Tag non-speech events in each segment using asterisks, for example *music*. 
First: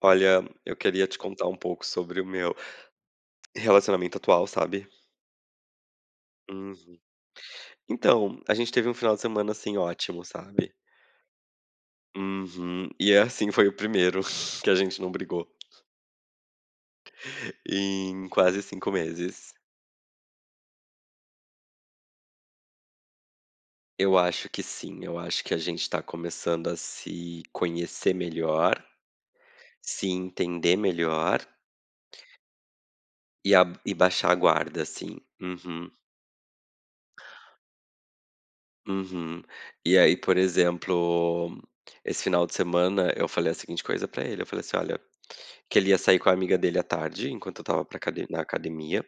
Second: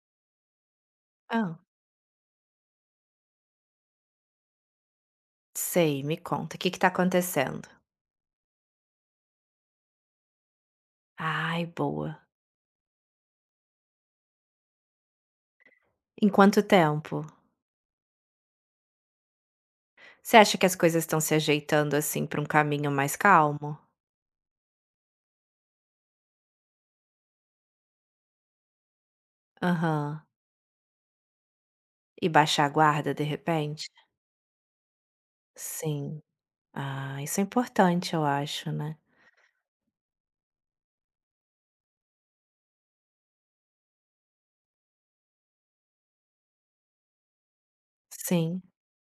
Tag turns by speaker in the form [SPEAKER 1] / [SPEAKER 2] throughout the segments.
[SPEAKER 1] Olha, eu queria te contar um
[SPEAKER 2] Ah.
[SPEAKER 1] pouco sobre o meu relacionamento atual, sabe.
[SPEAKER 2] Sei, me conta, o que que tá
[SPEAKER 1] Uhum.
[SPEAKER 2] acontecendo?
[SPEAKER 1] Então, a gente teve um final de semana, assim, ótimo, sabe.
[SPEAKER 2] Ai, boa.
[SPEAKER 1] Uhum. E é assim, foi o primeiro *laughs* que a gente não brigou
[SPEAKER 2] Em quanto tempo?
[SPEAKER 1] em quase 5 meses.
[SPEAKER 2] Você acha que as coisas estão se ajeitando, assim, pra um caminho mais calmo?
[SPEAKER 1] Eu acho que sim, eu acho que a gente tá começando a se conhecer melhor, se
[SPEAKER 2] Aham.
[SPEAKER 1] entender melhor
[SPEAKER 2] E baixar a guarda, de
[SPEAKER 1] e a
[SPEAKER 2] repente?
[SPEAKER 1] e baixar a guarda, assim. Uhum.
[SPEAKER 2] Sim. Ah, isso é importante, eu acho, né.
[SPEAKER 1] Uhum. E aí, por exemplo, esse final de semana eu falei a seguinte coisa pra ele, eu falei assim: "Olha", que ele ia sair com a amiga dele à tarde, enquanto eu estava pra acade na
[SPEAKER 2] Sim.
[SPEAKER 1] academia,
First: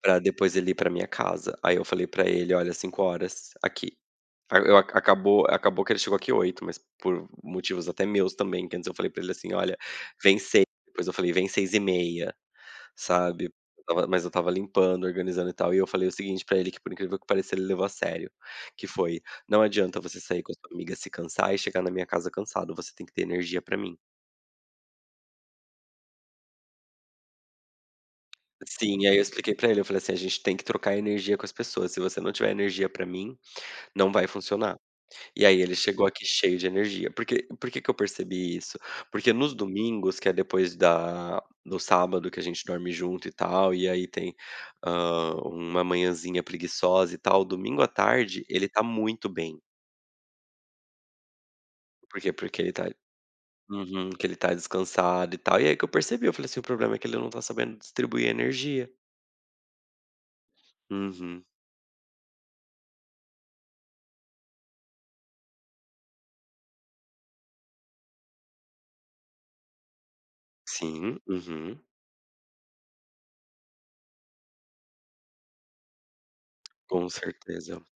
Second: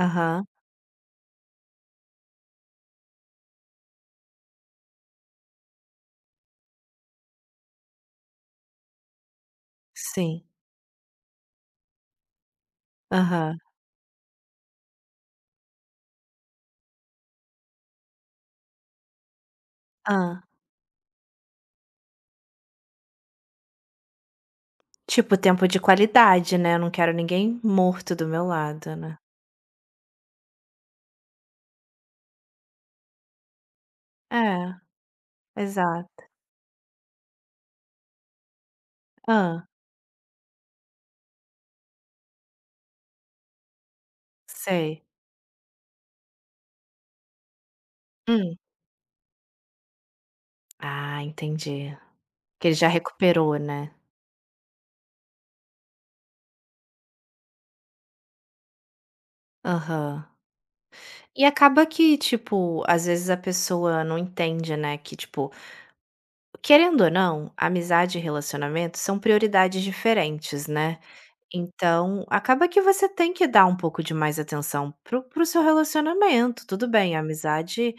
[SPEAKER 1] pra depois ele ir pra minha casa. Aí eu falei pra ele: "Olha, 5 horas aqui". A eu a Acabou que ele chegou aqui 8, mas por motivos até meus também, que antes eu falei pra ele assim: "Olha, vem
[SPEAKER 2] Sim.
[SPEAKER 1] 6". Depois eu falei: "Vem 6h30". Sabe.
[SPEAKER 2] Aham.
[SPEAKER 1] Eu estava limpando, organizando e tal, e eu falei o seguinte pra ele, que por incrível que pareça ele levou a sério, que foi: "Não adianta você
[SPEAKER 2] Ah.
[SPEAKER 1] sair com a sua amiga, se cansar e chegar na minha casa cansado, você tem que ter energia pra mim".
[SPEAKER 2] Tipo, tempo de qualidade, né, eu não quero ninguém morto do meu lado,
[SPEAKER 1] Sim, aí
[SPEAKER 2] né.
[SPEAKER 1] eu expliquei pra ele, eu falei assim: "A gente tem que trocar energia com as pessoas, se você não tiver energia pra mim, não vai
[SPEAKER 2] É,
[SPEAKER 1] funcionar". E aí ele chegou
[SPEAKER 2] exato.
[SPEAKER 1] aqui cheio de energia. Por que que eu percebi isso? Porque nos
[SPEAKER 2] Ah.
[SPEAKER 1] domingos, que é depois da do sábado que a gente dorme junto e tal, e aí tem,
[SPEAKER 2] Sei.
[SPEAKER 1] uma manhãzinha preguiçosa e tal, domingo à tarde
[SPEAKER 2] Hum.
[SPEAKER 1] ele tá muito bem.
[SPEAKER 2] Ah, entendi.
[SPEAKER 1] Por quê? Porque
[SPEAKER 2] Que
[SPEAKER 1] ele
[SPEAKER 2] ele já
[SPEAKER 1] tá,
[SPEAKER 2] recuperou, né.
[SPEAKER 1] uhum, que ele tá descansado e tal. E aí que eu percebi, eu falei assim: "O problema é que ele não tá sabendo distribuir energia".
[SPEAKER 2] Aham.
[SPEAKER 1] Uhum.
[SPEAKER 2] E acaba que, tipo, às vezes a pessoa não entende, né, que tipo, querendo ou não, amizade e relacionamento são prioridades diferentes, né?
[SPEAKER 1] Sim, uhum.
[SPEAKER 2] Então, acaba que você tem que dar um pouco de mais atenção pro o seu relacionamento. Tudo
[SPEAKER 1] Com
[SPEAKER 2] bem, a
[SPEAKER 1] certeza.
[SPEAKER 2] amizade,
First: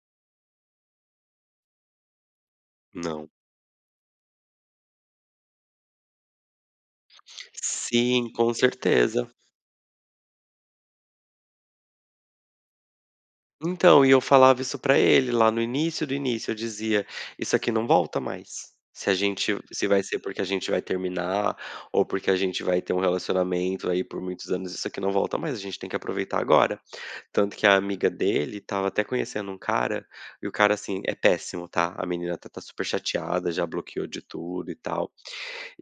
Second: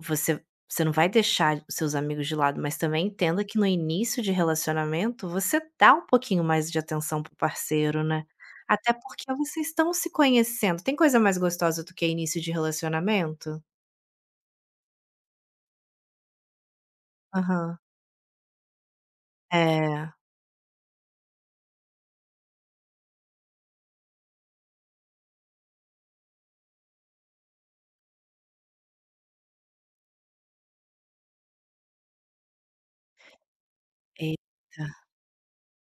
[SPEAKER 2] você não vai deixar os seus amigos de lado, mas também
[SPEAKER 1] Não.
[SPEAKER 2] entenda que no início de relacionamento, você dá um pouquinho mais de atenção pro parceiro, né.
[SPEAKER 1] Sim, com
[SPEAKER 2] Até porque
[SPEAKER 1] certeza.
[SPEAKER 2] vocês estão se conhecendo. Tem coisa mais gostosa do que início de relacionamento?
[SPEAKER 1] Então, e eu falava isso pra ele lá no início do início, eu dizia: "Isso aqui
[SPEAKER 2] Aham.
[SPEAKER 1] não volta mais. Se a gente se vai
[SPEAKER 2] É,
[SPEAKER 1] ser porque a gente vai terminar, ou porque a gente vai ter um relacionamento aí por muitos anos, isso aqui não volta mais, a gente tem que aproveitar agora". Tanto que a amiga dele estava até conhecendo um cara, e o cara, assim, é péssimo, tá, a menina tá super chateada, já bloqueou de tudo e
[SPEAKER 2] eita.
[SPEAKER 1] tal.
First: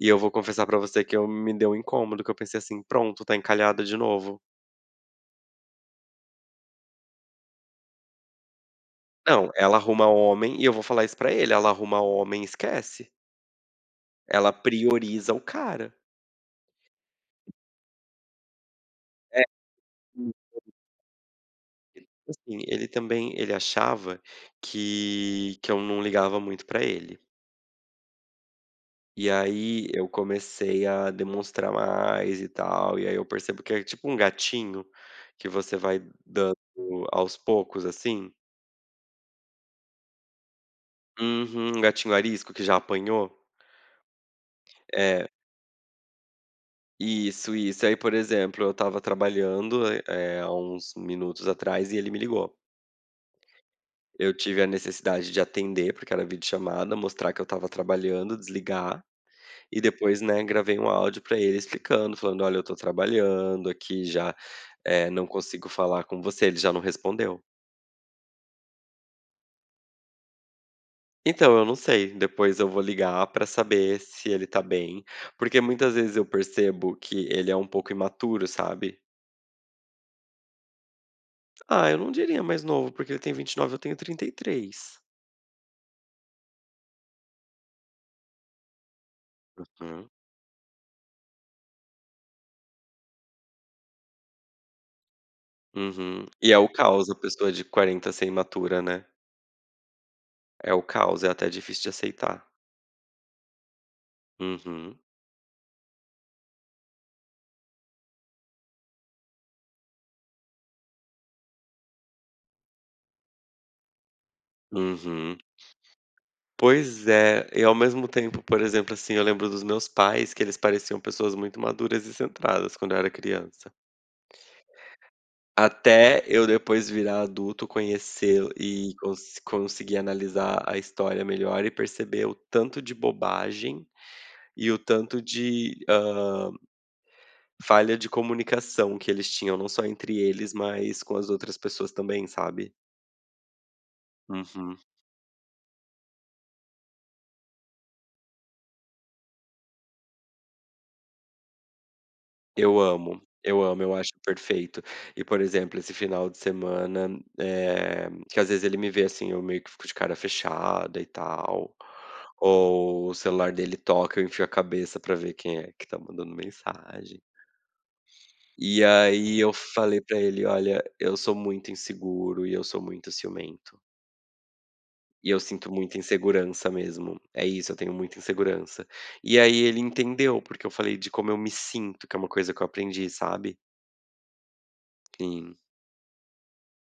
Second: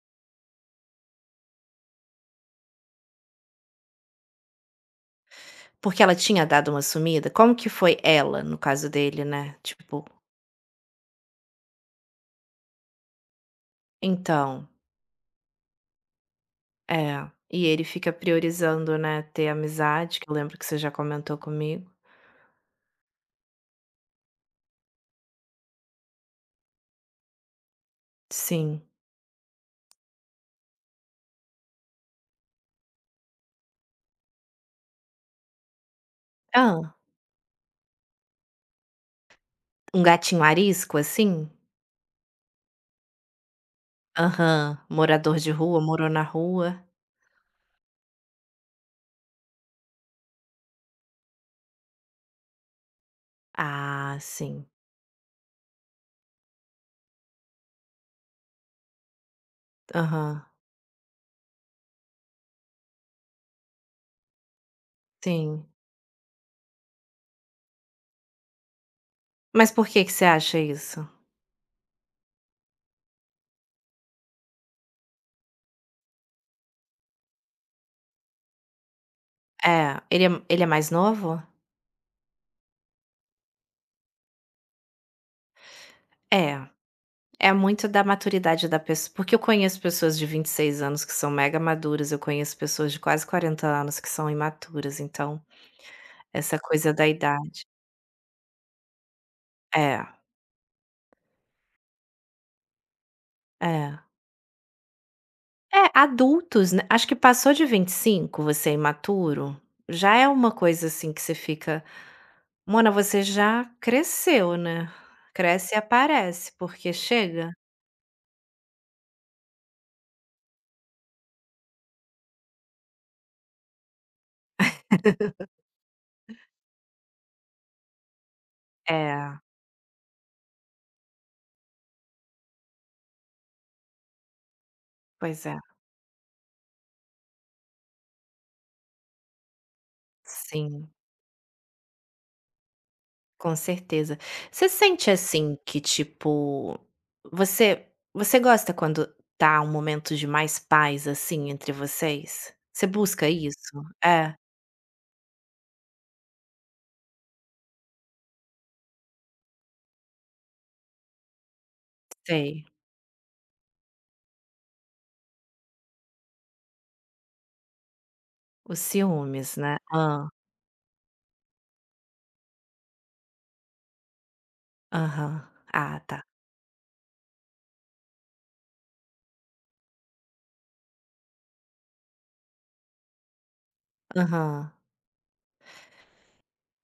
[SPEAKER 1] E eu vou confessar pra você que eu me deu um incômodo, que eu pensei assim: "Pronto, tá encalhada de novo".
[SPEAKER 2] Porque ela tinha dado uma sumida? Como que foi ela, no caso dele,
[SPEAKER 1] Não,
[SPEAKER 2] né?
[SPEAKER 1] ela
[SPEAKER 2] Tipo
[SPEAKER 1] arruma homem e eu vou falar isso pra ele, ela arruma homem, e esquece. Ela
[SPEAKER 2] então.
[SPEAKER 1] prioriza o cara.
[SPEAKER 2] É, e ele fica priorizando, né,
[SPEAKER 1] É,
[SPEAKER 2] ter amizade, que eu lembro que você já comentou comigo.
[SPEAKER 1] assim, ele achava que eu não ligava muito pra ele.
[SPEAKER 2] Sim.
[SPEAKER 1] E aí eu comecei a demonstrar mais e tal, e aí eu percebo que é tipo um gatinho que você vai dando
[SPEAKER 2] Ah.
[SPEAKER 1] aos poucos, assim.
[SPEAKER 2] Um gatinho arisco, assim?
[SPEAKER 1] Uhum, um gatinho arisco que já apanhou.
[SPEAKER 2] Aham.
[SPEAKER 1] É,
[SPEAKER 2] Morador de rua, morou na rua.
[SPEAKER 1] isso, isso. Aí, por exemplo, eu estava trabalhando, há uns minutos atrás e ele me ligou.
[SPEAKER 2] Ah,
[SPEAKER 1] Eu tive
[SPEAKER 2] sim.
[SPEAKER 1] a necessidade de atender, porque era videochamada, mostrar que eu estava trabalhando, desligar e depois,
[SPEAKER 2] Aham,
[SPEAKER 1] né, gravei um áudio para ele explicando, falando: "Olha, eu tô trabalhando aqui já, não
[SPEAKER 2] sim.
[SPEAKER 1] consigo falar com você". Ele já não respondeu.
[SPEAKER 2] Mas por que que você acha isso?
[SPEAKER 1] Então, eu não sei, depois eu vou ligar pra saber se ele tá bem, porque muitas vezes eu percebo que ele é um pouco imaturo, sabe.
[SPEAKER 2] É, ele é mais novo?
[SPEAKER 1] Ah, eu não diria mais novo, porque ele tem 29, eu tenho 33.
[SPEAKER 2] É, é muito da maturidade da pessoa. Porque eu conheço
[SPEAKER 1] Hum.
[SPEAKER 2] pessoas de 26 anos que são mega maduras, eu conheço pessoas de quase 40 anos que são imaturas, então,
[SPEAKER 1] Uhum. Uhum. E é
[SPEAKER 2] essa
[SPEAKER 1] o
[SPEAKER 2] coisa da
[SPEAKER 1] caos, a pessoa de
[SPEAKER 2] idade.
[SPEAKER 1] 40 ser imatura, né.
[SPEAKER 2] É,
[SPEAKER 1] É o caos, é até difícil de aceitar.
[SPEAKER 2] é.
[SPEAKER 1] Uhum,
[SPEAKER 2] É, adultos, né, acho que passou de 25, você é imaturo, já é uma coisa assim que você fica: "Mona, você já cresceu, né".
[SPEAKER 1] uhum.
[SPEAKER 2] Cresce e aparece, porque
[SPEAKER 1] Pois é,
[SPEAKER 2] chega.
[SPEAKER 1] e ao mesmo tempo, por exemplo, assim, eu lembro dos meus pais que eles pareciam pessoas muito maduras e centradas quando eu era criança. Até eu depois virar adulto, conhecer e
[SPEAKER 2] É,
[SPEAKER 1] conseguir analisar a história melhor e perceber o tanto de bobagem e o tanto
[SPEAKER 2] pois é.
[SPEAKER 1] de, falha de comunicação que eles tinham, não só entre eles,
[SPEAKER 2] Sim,
[SPEAKER 1] mas com as outras pessoas também, sabe?
[SPEAKER 2] com certeza. Você
[SPEAKER 1] Uhum.
[SPEAKER 2] sente assim que, tipo, você gosta quando tá um momento de mais paz, assim, entre vocês?
[SPEAKER 1] Eu
[SPEAKER 2] Você
[SPEAKER 1] amo,
[SPEAKER 2] busca isso?
[SPEAKER 1] eu amo, eu acho
[SPEAKER 2] É,
[SPEAKER 1] perfeito. E, por exemplo, esse final de semana, que às vezes ele me vê assim, eu meio que fico de cara fechada e tal,
[SPEAKER 2] sei.
[SPEAKER 1] ou o celular dele toca, eu enfio a cabeça pra ver quem é que tá mandando mensagem.
[SPEAKER 2] Os
[SPEAKER 1] E aí eu
[SPEAKER 2] ciúmes, né.
[SPEAKER 1] falei pra
[SPEAKER 2] Ah.
[SPEAKER 1] ele: "Olha, eu sou muito inseguro e eu sou muito ciumento. E eu
[SPEAKER 2] Aham.
[SPEAKER 1] sinto muita
[SPEAKER 2] Ah, tá.
[SPEAKER 1] insegurança mesmo. É isso, eu tenho muita insegurança". E aí ele entendeu, porque eu falei de como eu me sinto, que é uma coisa que eu aprendi, sabe?
[SPEAKER 2] Aham.
[SPEAKER 1] Sim.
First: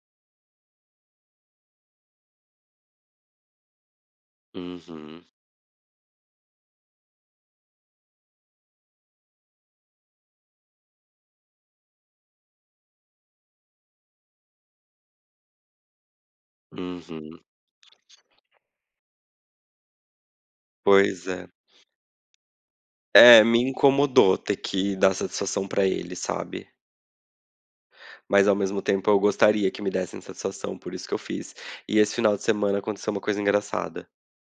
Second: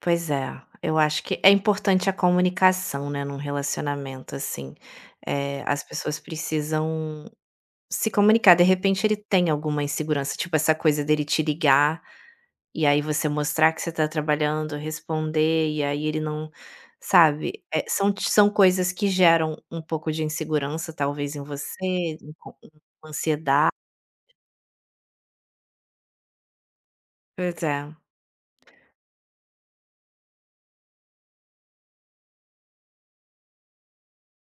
[SPEAKER 2] Pois é, eu acho que é importante a comunicação, né, num relacionamento, assim.
[SPEAKER 1] Uhum,
[SPEAKER 2] Eh, as pessoas precisam se comunicar. De repente, ele tem alguma insegurança, tipo essa coisa dele te ligar e aí você mostrar que você tá trabalhando, responder, e aí ele não
[SPEAKER 1] uhum.
[SPEAKER 2] sabe? Eh, são coisas que geram um pouco de insegurança,
[SPEAKER 1] Pois
[SPEAKER 2] talvez, em
[SPEAKER 1] é.
[SPEAKER 2] você, uma
[SPEAKER 1] É, me
[SPEAKER 2] ansiedade.
[SPEAKER 1] incomodou ter que dar satisfação pra ele, sabe.
[SPEAKER 2] Pois é.
[SPEAKER 1] Mas ao mesmo tempo eu gostaria que me dessem satisfação, por isso que eu fiz. E esse final de semana aconteceu uma coisa engraçada.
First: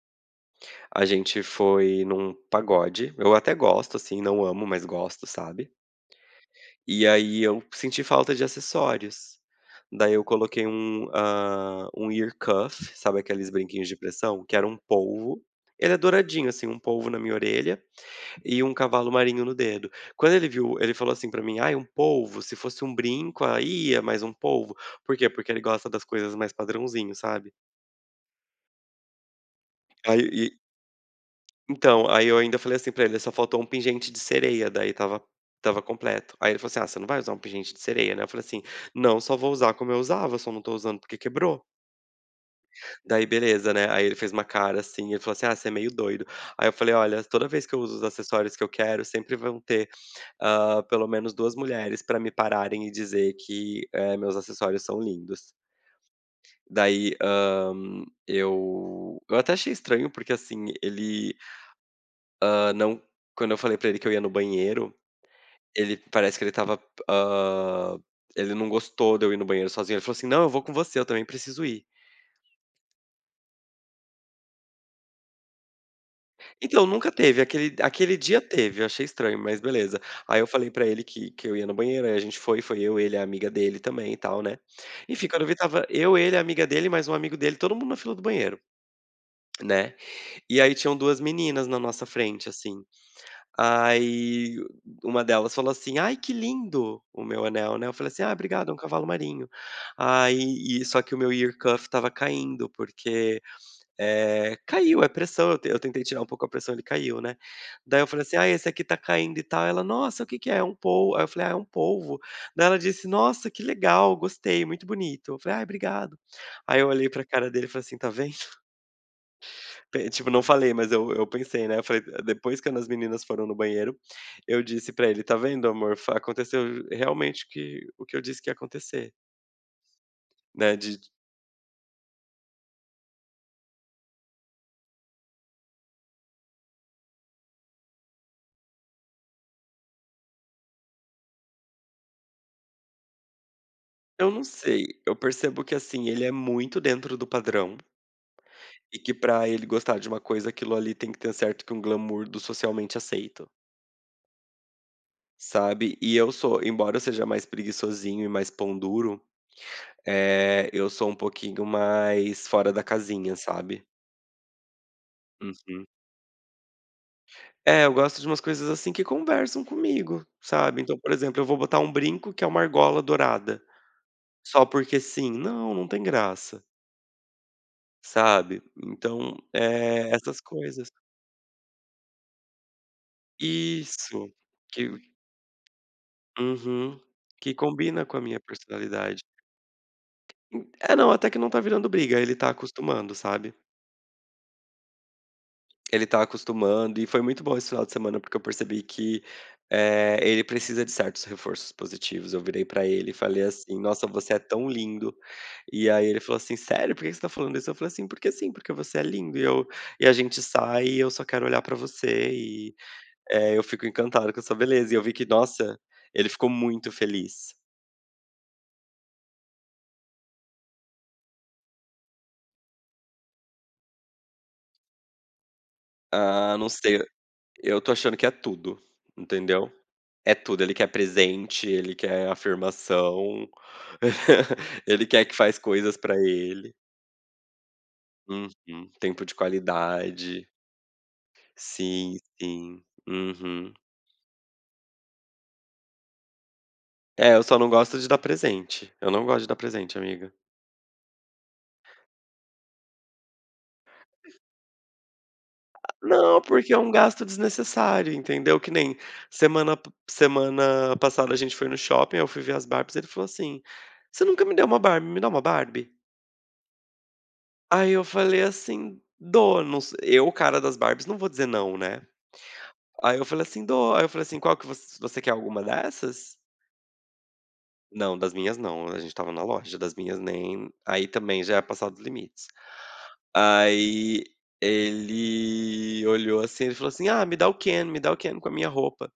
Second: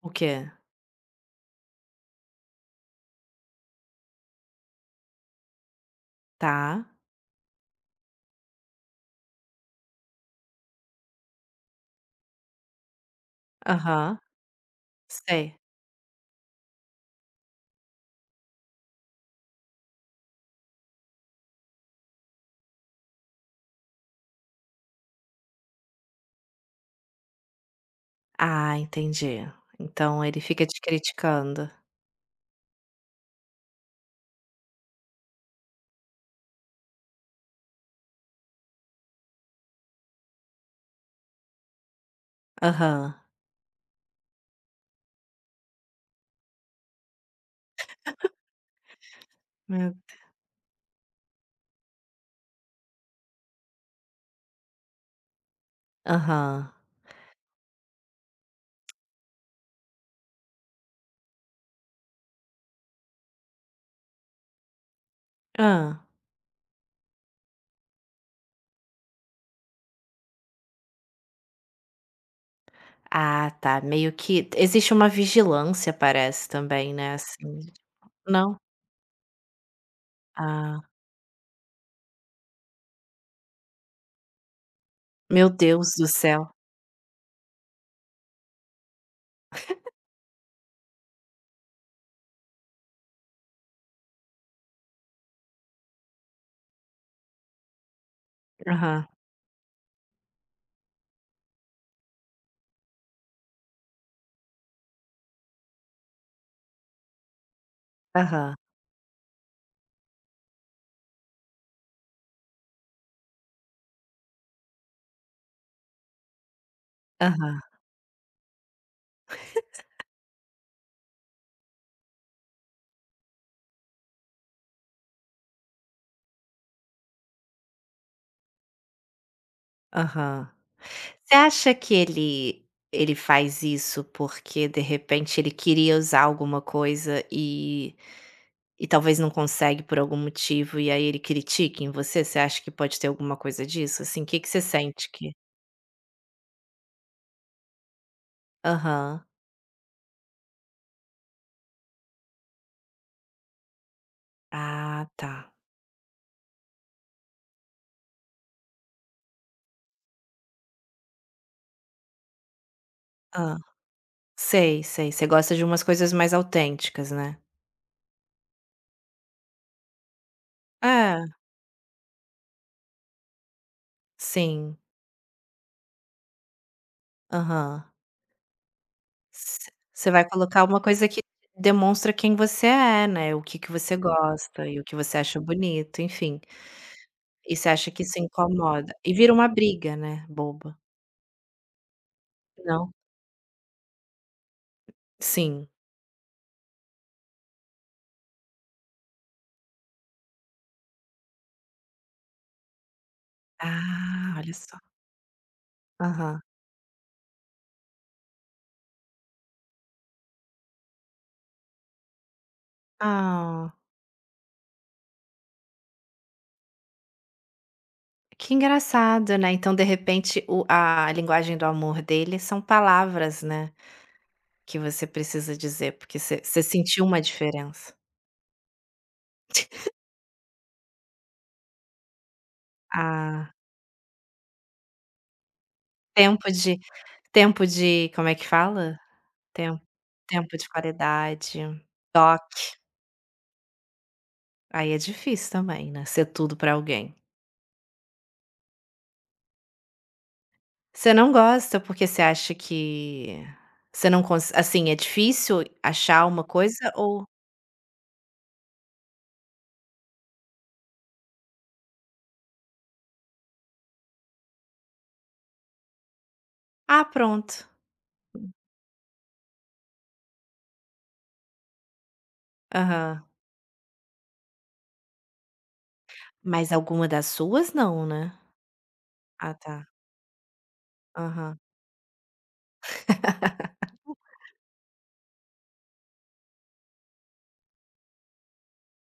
[SPEAKER 2] O quê?
[SPEAKER 1] A gente foi num pagode, eu até gosto assim, não amo, mas gosto, sabe.
[SPEAKER 2] Tá.
[SPEAKER 1] E aí eu senti falta de acessórios. Daí eu coloquei um ear cuff, sabe aqueles brinquinhos de
[SPEAKER 2] Aham.
[SPEAKER 1] pressão? Que era um polvo,
[SPEAKER 2] Sei.
[SPEAKER 1] ele é douradinho assim, um polvo na minha orelha. E um cavalo marinho no dedo. Quando ele viu, ele falou assim pra mim: "Ai, um polvo, se fosse um brinco, aí é mais um polvo". Por quê? Porque ele gosta das coisas mais padrãozinho, sabe.
[SPEAKER 2] Ah, entendi.
[SPEAKER 1] Aí
[SPEAKER 2] Então ele
[SPEAKER 1] e
[SPEAKER 2] fica te criticando.
[SPEAKER 1] então, aí eu ainda falei assim pra ele: "Só faltou um pingente de sereia", daí tava completo. Aí ele falou assim: "Ah, você não vai usar um pingente de sereia, né?" Eu falei assim: "Não, só vou usar como eu usava, só não tô usando porque quebrou".
[SPEAKER 2] Aham.
[SPEAKER 1] Daí beleza, né, aí ele fez uma cara, assim, ele falou assim: "Ah, você é meio doido". Aí eu falei: "Olha, toda vez que eu uso os acessórios que eu quero, sempre vão ter,
[SPEAKER 2] Né?
[SPEAKER 1] pelo menos 2 mulheres para me pararem e dizer que, meus acessórios são lindos".
[SPEAKER 2] Aham.
[SPEAKER 1] Daí, eu até achei estranho, porque, assim, ele, hã, não quando eu falei pra ele que eu ia no banheiro, ele
[SPEAKER 2] Hã.
[SPEAKER 1] parece que ele estava, hã, ele não gostou de eu ir no banheiro sozinho, ele falou assim: "Não, eu vou com você, eu também preciso ir".
[SPEAKER 2] Ah, tá. Meio que existe uma vigilância, parece
[SPEAKER 1] Então,
[SPEAKER 2] também,
[SPEAKER 1] nunca
[SPEAKER 2] né,
[SPEAKER 1] teve,
[SPEAKER 2] assim.
[SPEAKER 1] aquele dia
[SPEAKER 2] Não?
[SPEAKER 1] teve, eu achei estranho, mas beleza. Aí eu falei
[SPEAKER 2] Ah,
[SPEAKER 1] pra ele que eu ia no banheiro, aí a gente foi, foi eu, ele, a amiga dele também e tal, né. Enfim, quando eu
[SPEAKER 2] meu
[SPEAKER 1] vi tava
[SPEAKER 2] Deus do
[SPEAKER 1] eu, ele, a
[SPEAKER 2] céu.
[SPEAKER 1] amiga dele, mais um amigo dele, todo mundo na fila do banheiro, né. E aí tinham 2 meninas na nossa frente, assim. Aí uma delas falou assim: "Ai, que lindo o meu anel", né. Eu falei assim: "Ah, obrigado, é um cavalo
[SPEAKER 2] Aham,
[SPEAKER 1] marinho". Aí e só que o meu ear cuff tava caindo, porque, caiu, é pressão, eu tentei tirar um pouco a pressão, ele caiu, né. Daí eu falei assim: "Ah,
[SPEAKER 2] aham,
[SPEAKER 1] esse aqui tá caindo e tal", ela: "Nossa, o que que é? É um pol" aí eu falei: "Ah, é um polvo". Daí ela disse: "Nossa, que legal, gostei, muito bonito". Eu falei: "Ai, obrigado". Aí eu olhei pra cara
[SPEAKER 2] aham,
[SPEAKER 1] dele e falei assim: "Tá vendo?" *laughs* Pe tipo, não falei, mas eu pensei, né, eu falei depois que as meninas foram no banheiro, eu disse pra ele: "Tá vendo amor, fa aconteceu realmente que o que eu disse que ia acontecer",
[SPEAKER 2] aham.
[SPEAKER 1] né, de
[SPEAKER 2] Você acha que ele faz isso porque, de repente, ele queria usar alguma coisa e talvez não consegue por algum motivo e aí ele critique em você? Você acha que pode ter alguma coisa disso? Assim, o
[SPEAKER 1] eu
[SPEAKER 2] que
[SPEAKER 1] não
[SPEAKER 2] que você
[SPEAKER 1] sei,
[SPEAKER 2] sente
[SPEAKER 1] eu
[SPEAKER 2] que
[SPEAKER 1] percebo que, assim, ele é muito dentro do padrão. E que
[SPEAKER 2] aham.
[SPEAKER 1] pra ele gostar de uma coisa, aquilo ali tem que ter certo que um glamour do socialmente aceito,
[SPEAKER 2] Ah, tá.
[SPEAKER 1] sabe. E eu sou embora eu seja mais preguiçosinho e mais pão duro, eu sou um pouquinho mais fora da casinha,
[SPEAKER 2] Hã.
[SPEAKER 1] sabe.
[SPEAKER 2] Sei, sei. Você gosta de umas
[SPEAKER 1] Uhum.
[SPEAKER 2] coisas mais autênticas, né.
[SPEAKER 1] É, eu gosto de umas coisas assim que conversam comigo, sabe. Então, por
[SPEAKER 2] É,
[SPEAKER 1] exemplo, eu vou botar um brinco que é uma argola dourada, só
[SPEAKER 2] sim.
[SPEAKER 1] porque sim. Não, não tem graça,
[SPEAKER 2] Aham.
[SPEAKER 1] sabe. Então,
[SPEAKER 2] Você vai
[SPEAKER 1] essas
[SPEAKER 2] colocar uma
[SPEAKER 1] coisas.
[SPEAKER 2] coisa que demonstra quem você é, né, o que que você
[SPEAKER 1] Isso.
[SPEAKER 2] gosta e o
[SPEAKER 1] Que
[SPEAKER 2] que você acha bonito, enfim.
[SPEAKER 1] Uhum.
[SPEAKER 2] E
[SPEAKER 1] Que
[SPEAKER 2] você acha que
[SPEAKER 1] combina com
[SPEAKER 2] isso
[SPEAKER 1] a minha
[SPEAKER 2] incomoda. E
[SPEAKER 1] personalidade.
[SPEAKER 2] vira uma briga, né,
[SPEAKER 1] En
[SPEAKER 2] boba.
[SPEAKER 1] é, não, até que não tá virando briga, ele tá
[SPEAKER 2] Não?
[SPEAKER 1] acostumando, sabe.
[SPEAKER 2] Sim.
[SPEAKER 1] Ele tá acostumando e foi muito bom esse final de semana, porque eu percebi que, ele precisa de certos reforços positivos. Eu virei pra ele e falei assim: "Nossa,
[SPEAKER 2] Ah,
[SPEAKER 1] você é
[SPEAKER 2] olha
[SPEAKER 1] tão
[SPEAKER 2] só.
[SPEAKER 1] lindo". E aí ele falou
[SPEAKER 2] Aham.
[SPEAKER 1] assim: "Sério, por que você tá falando isso?" Eu falei assim: "Porque sim, porque você é lindo e a gente sai e eu só quero olhar pra você e, eu
[SPEAKER 2] Ah.
[SPEAKER 1] fico encantado com a sua beleza". E eu vi que, nossa, ele ficou muito feliz.
[SPEAKER 2] Que engraçado, né, então de repente o a linguagem do amor dele são palavras, né, que você precisa dizer, porque você
[SPEAKER 1] Ah, não sei.
[SPEAKER 2] sentiu uma
[SPEAKER 1] Eu tô
[SPEAKER 2] diferença.
[SPEAKER 1] achando que é tudo, entendeu?
[SPEAKER 2] *laughs*
[SPEAKER 1] É tudo, ele quer presente, ele quer afirmação,
[SPEAKER 2] Ah,
[SPEAKER 1] *laughs* ele quer que faz coisas pra
[SPEAKER 2] tempo
[SPEAKER 1] ele.
[SPEAKER 2] de tempo de como é que
[SPEAKER 1] Uhum.
[SPEAKER 2] fala?
[SPEAKER 1] Tempo de
[SPEAKER 2] Tempo
[SPEAKER 1] qualidade.
[SPEAKER 2] tempo de qualidade,
[SPEAKER 1] Sim,
[SPEAKER 2] toque,
[SPEAKER 1] sim. Uhum.
[SPEAKER 2] aí é difícil também, né, ser tudo pra alguém.
[SPEAKER 1] É, eu só não gosto de dar presente. Eu não gosto de dar presente, amiga.
[SPEAKER 2] Você não gosta porque você acha que você não consegue. Assim, é difícil achar
[SPEAKER 1] Não,
[SPEAKER 2] uma
[SPEAKER 1] porque é um
[SPEAKER 2] coisa ou
[SPEAKER 1] gasto desnecessário, entendeu? Que nem semana passada a gente foi no shopping, eu fui ver as Barbies, ele falou assim: "Você nunca me deu uma Barbie, me dá uma Barbie?"
[SPEAKER 2] ah, pronto.
[SPEAKER 1] Aí eu falei assim: "Dou, não se", eu, cara das Barbies, não vou dizer não, né. Aí
[SPEAKER 2] Aham.
[SPEAKER 1] eu falei assim: "Dou". Aí eu falei assim: "Qual que você quer alguma dessas?"
[SPEAKER 2] Mas alguma das suas não,
[SPEAKER 1] "Não,
[SPEAKER 2] né?
[SPEAKER 1] das minhas não, a gente estava na
[SPEAKER 2] Ah, tá,
[SPEAKER 1] loja, das minhas nem", aí também já
[SPEAKER 2] aham.
[SPEAKER 1] é passar dos limites. Aí ele olhou assim, ele falou assim: "Ah, me dá o Ken, me dá o Ken com a minha roupa".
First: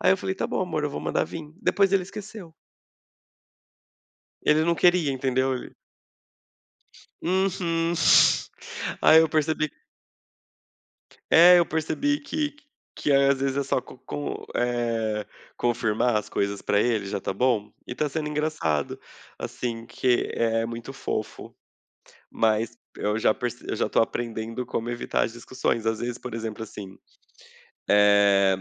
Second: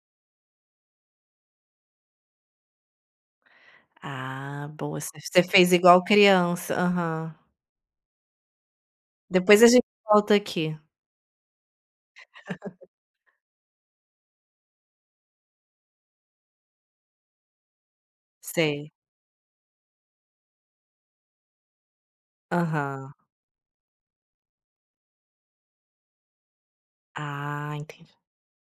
[SPEAKER 1] Aí eu falei: "Tá bom amor, eu vou mandar vir". Depois ele esqueceu. Ele
[SPEAKER 2] Ah,
[SPEAKER 1] não
[SPEAKER 2] boa, você
[SPEAKER 1] queria, entendeu? Ele
[SPEAKER 2] fez igual criança. Aham.
[SPEAKER 1] Uhum. *laughs* Aí eu
[SPEAKER 2] Depois a
[SPEAKER 1] percebi.
[SPEAKER 2] gente volta aqui.
[SPEAKER 1] É, eu percebi que às vezes é só co com, confirmar as coisas pra ele, já tá bom. E tá sendo
[SPEAKER 2] Sei.
[SPEAKER 1] engraçado, assim, que é muito fofo, mas
[SPEAKER 2] Aham.
[SPEAKER 1] eu já perce eu já tô aprendendo como evitar as discussões. Às vezes, por exemplo, assim,
[SPEAKER 2] Ah, entendi.
[SPEAKER 1] eh,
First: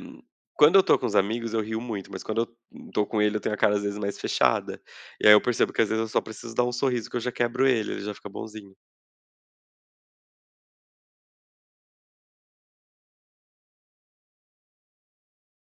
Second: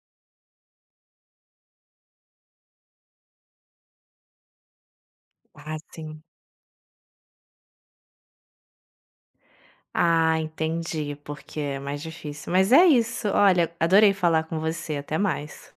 [SPEAKER 1] quando eu tô com os amigos eu rio muito, mas quando eu tô com ele eu tenho a cara às vezes mais fechada. E aí eu percebo
[SPEAKER 2] Ah,
[SPEAKER 1] que às vezes eu só
[SPEAKER 2] sim.
[SPEAKER 1] preciso dar um sorriso que eu já quebro ele, ele já fica bonzinho.
[SPEAKER 2] Ah, entendi, porque é mais difícil. Mas é isso, olha, adorei falar com você, até mais.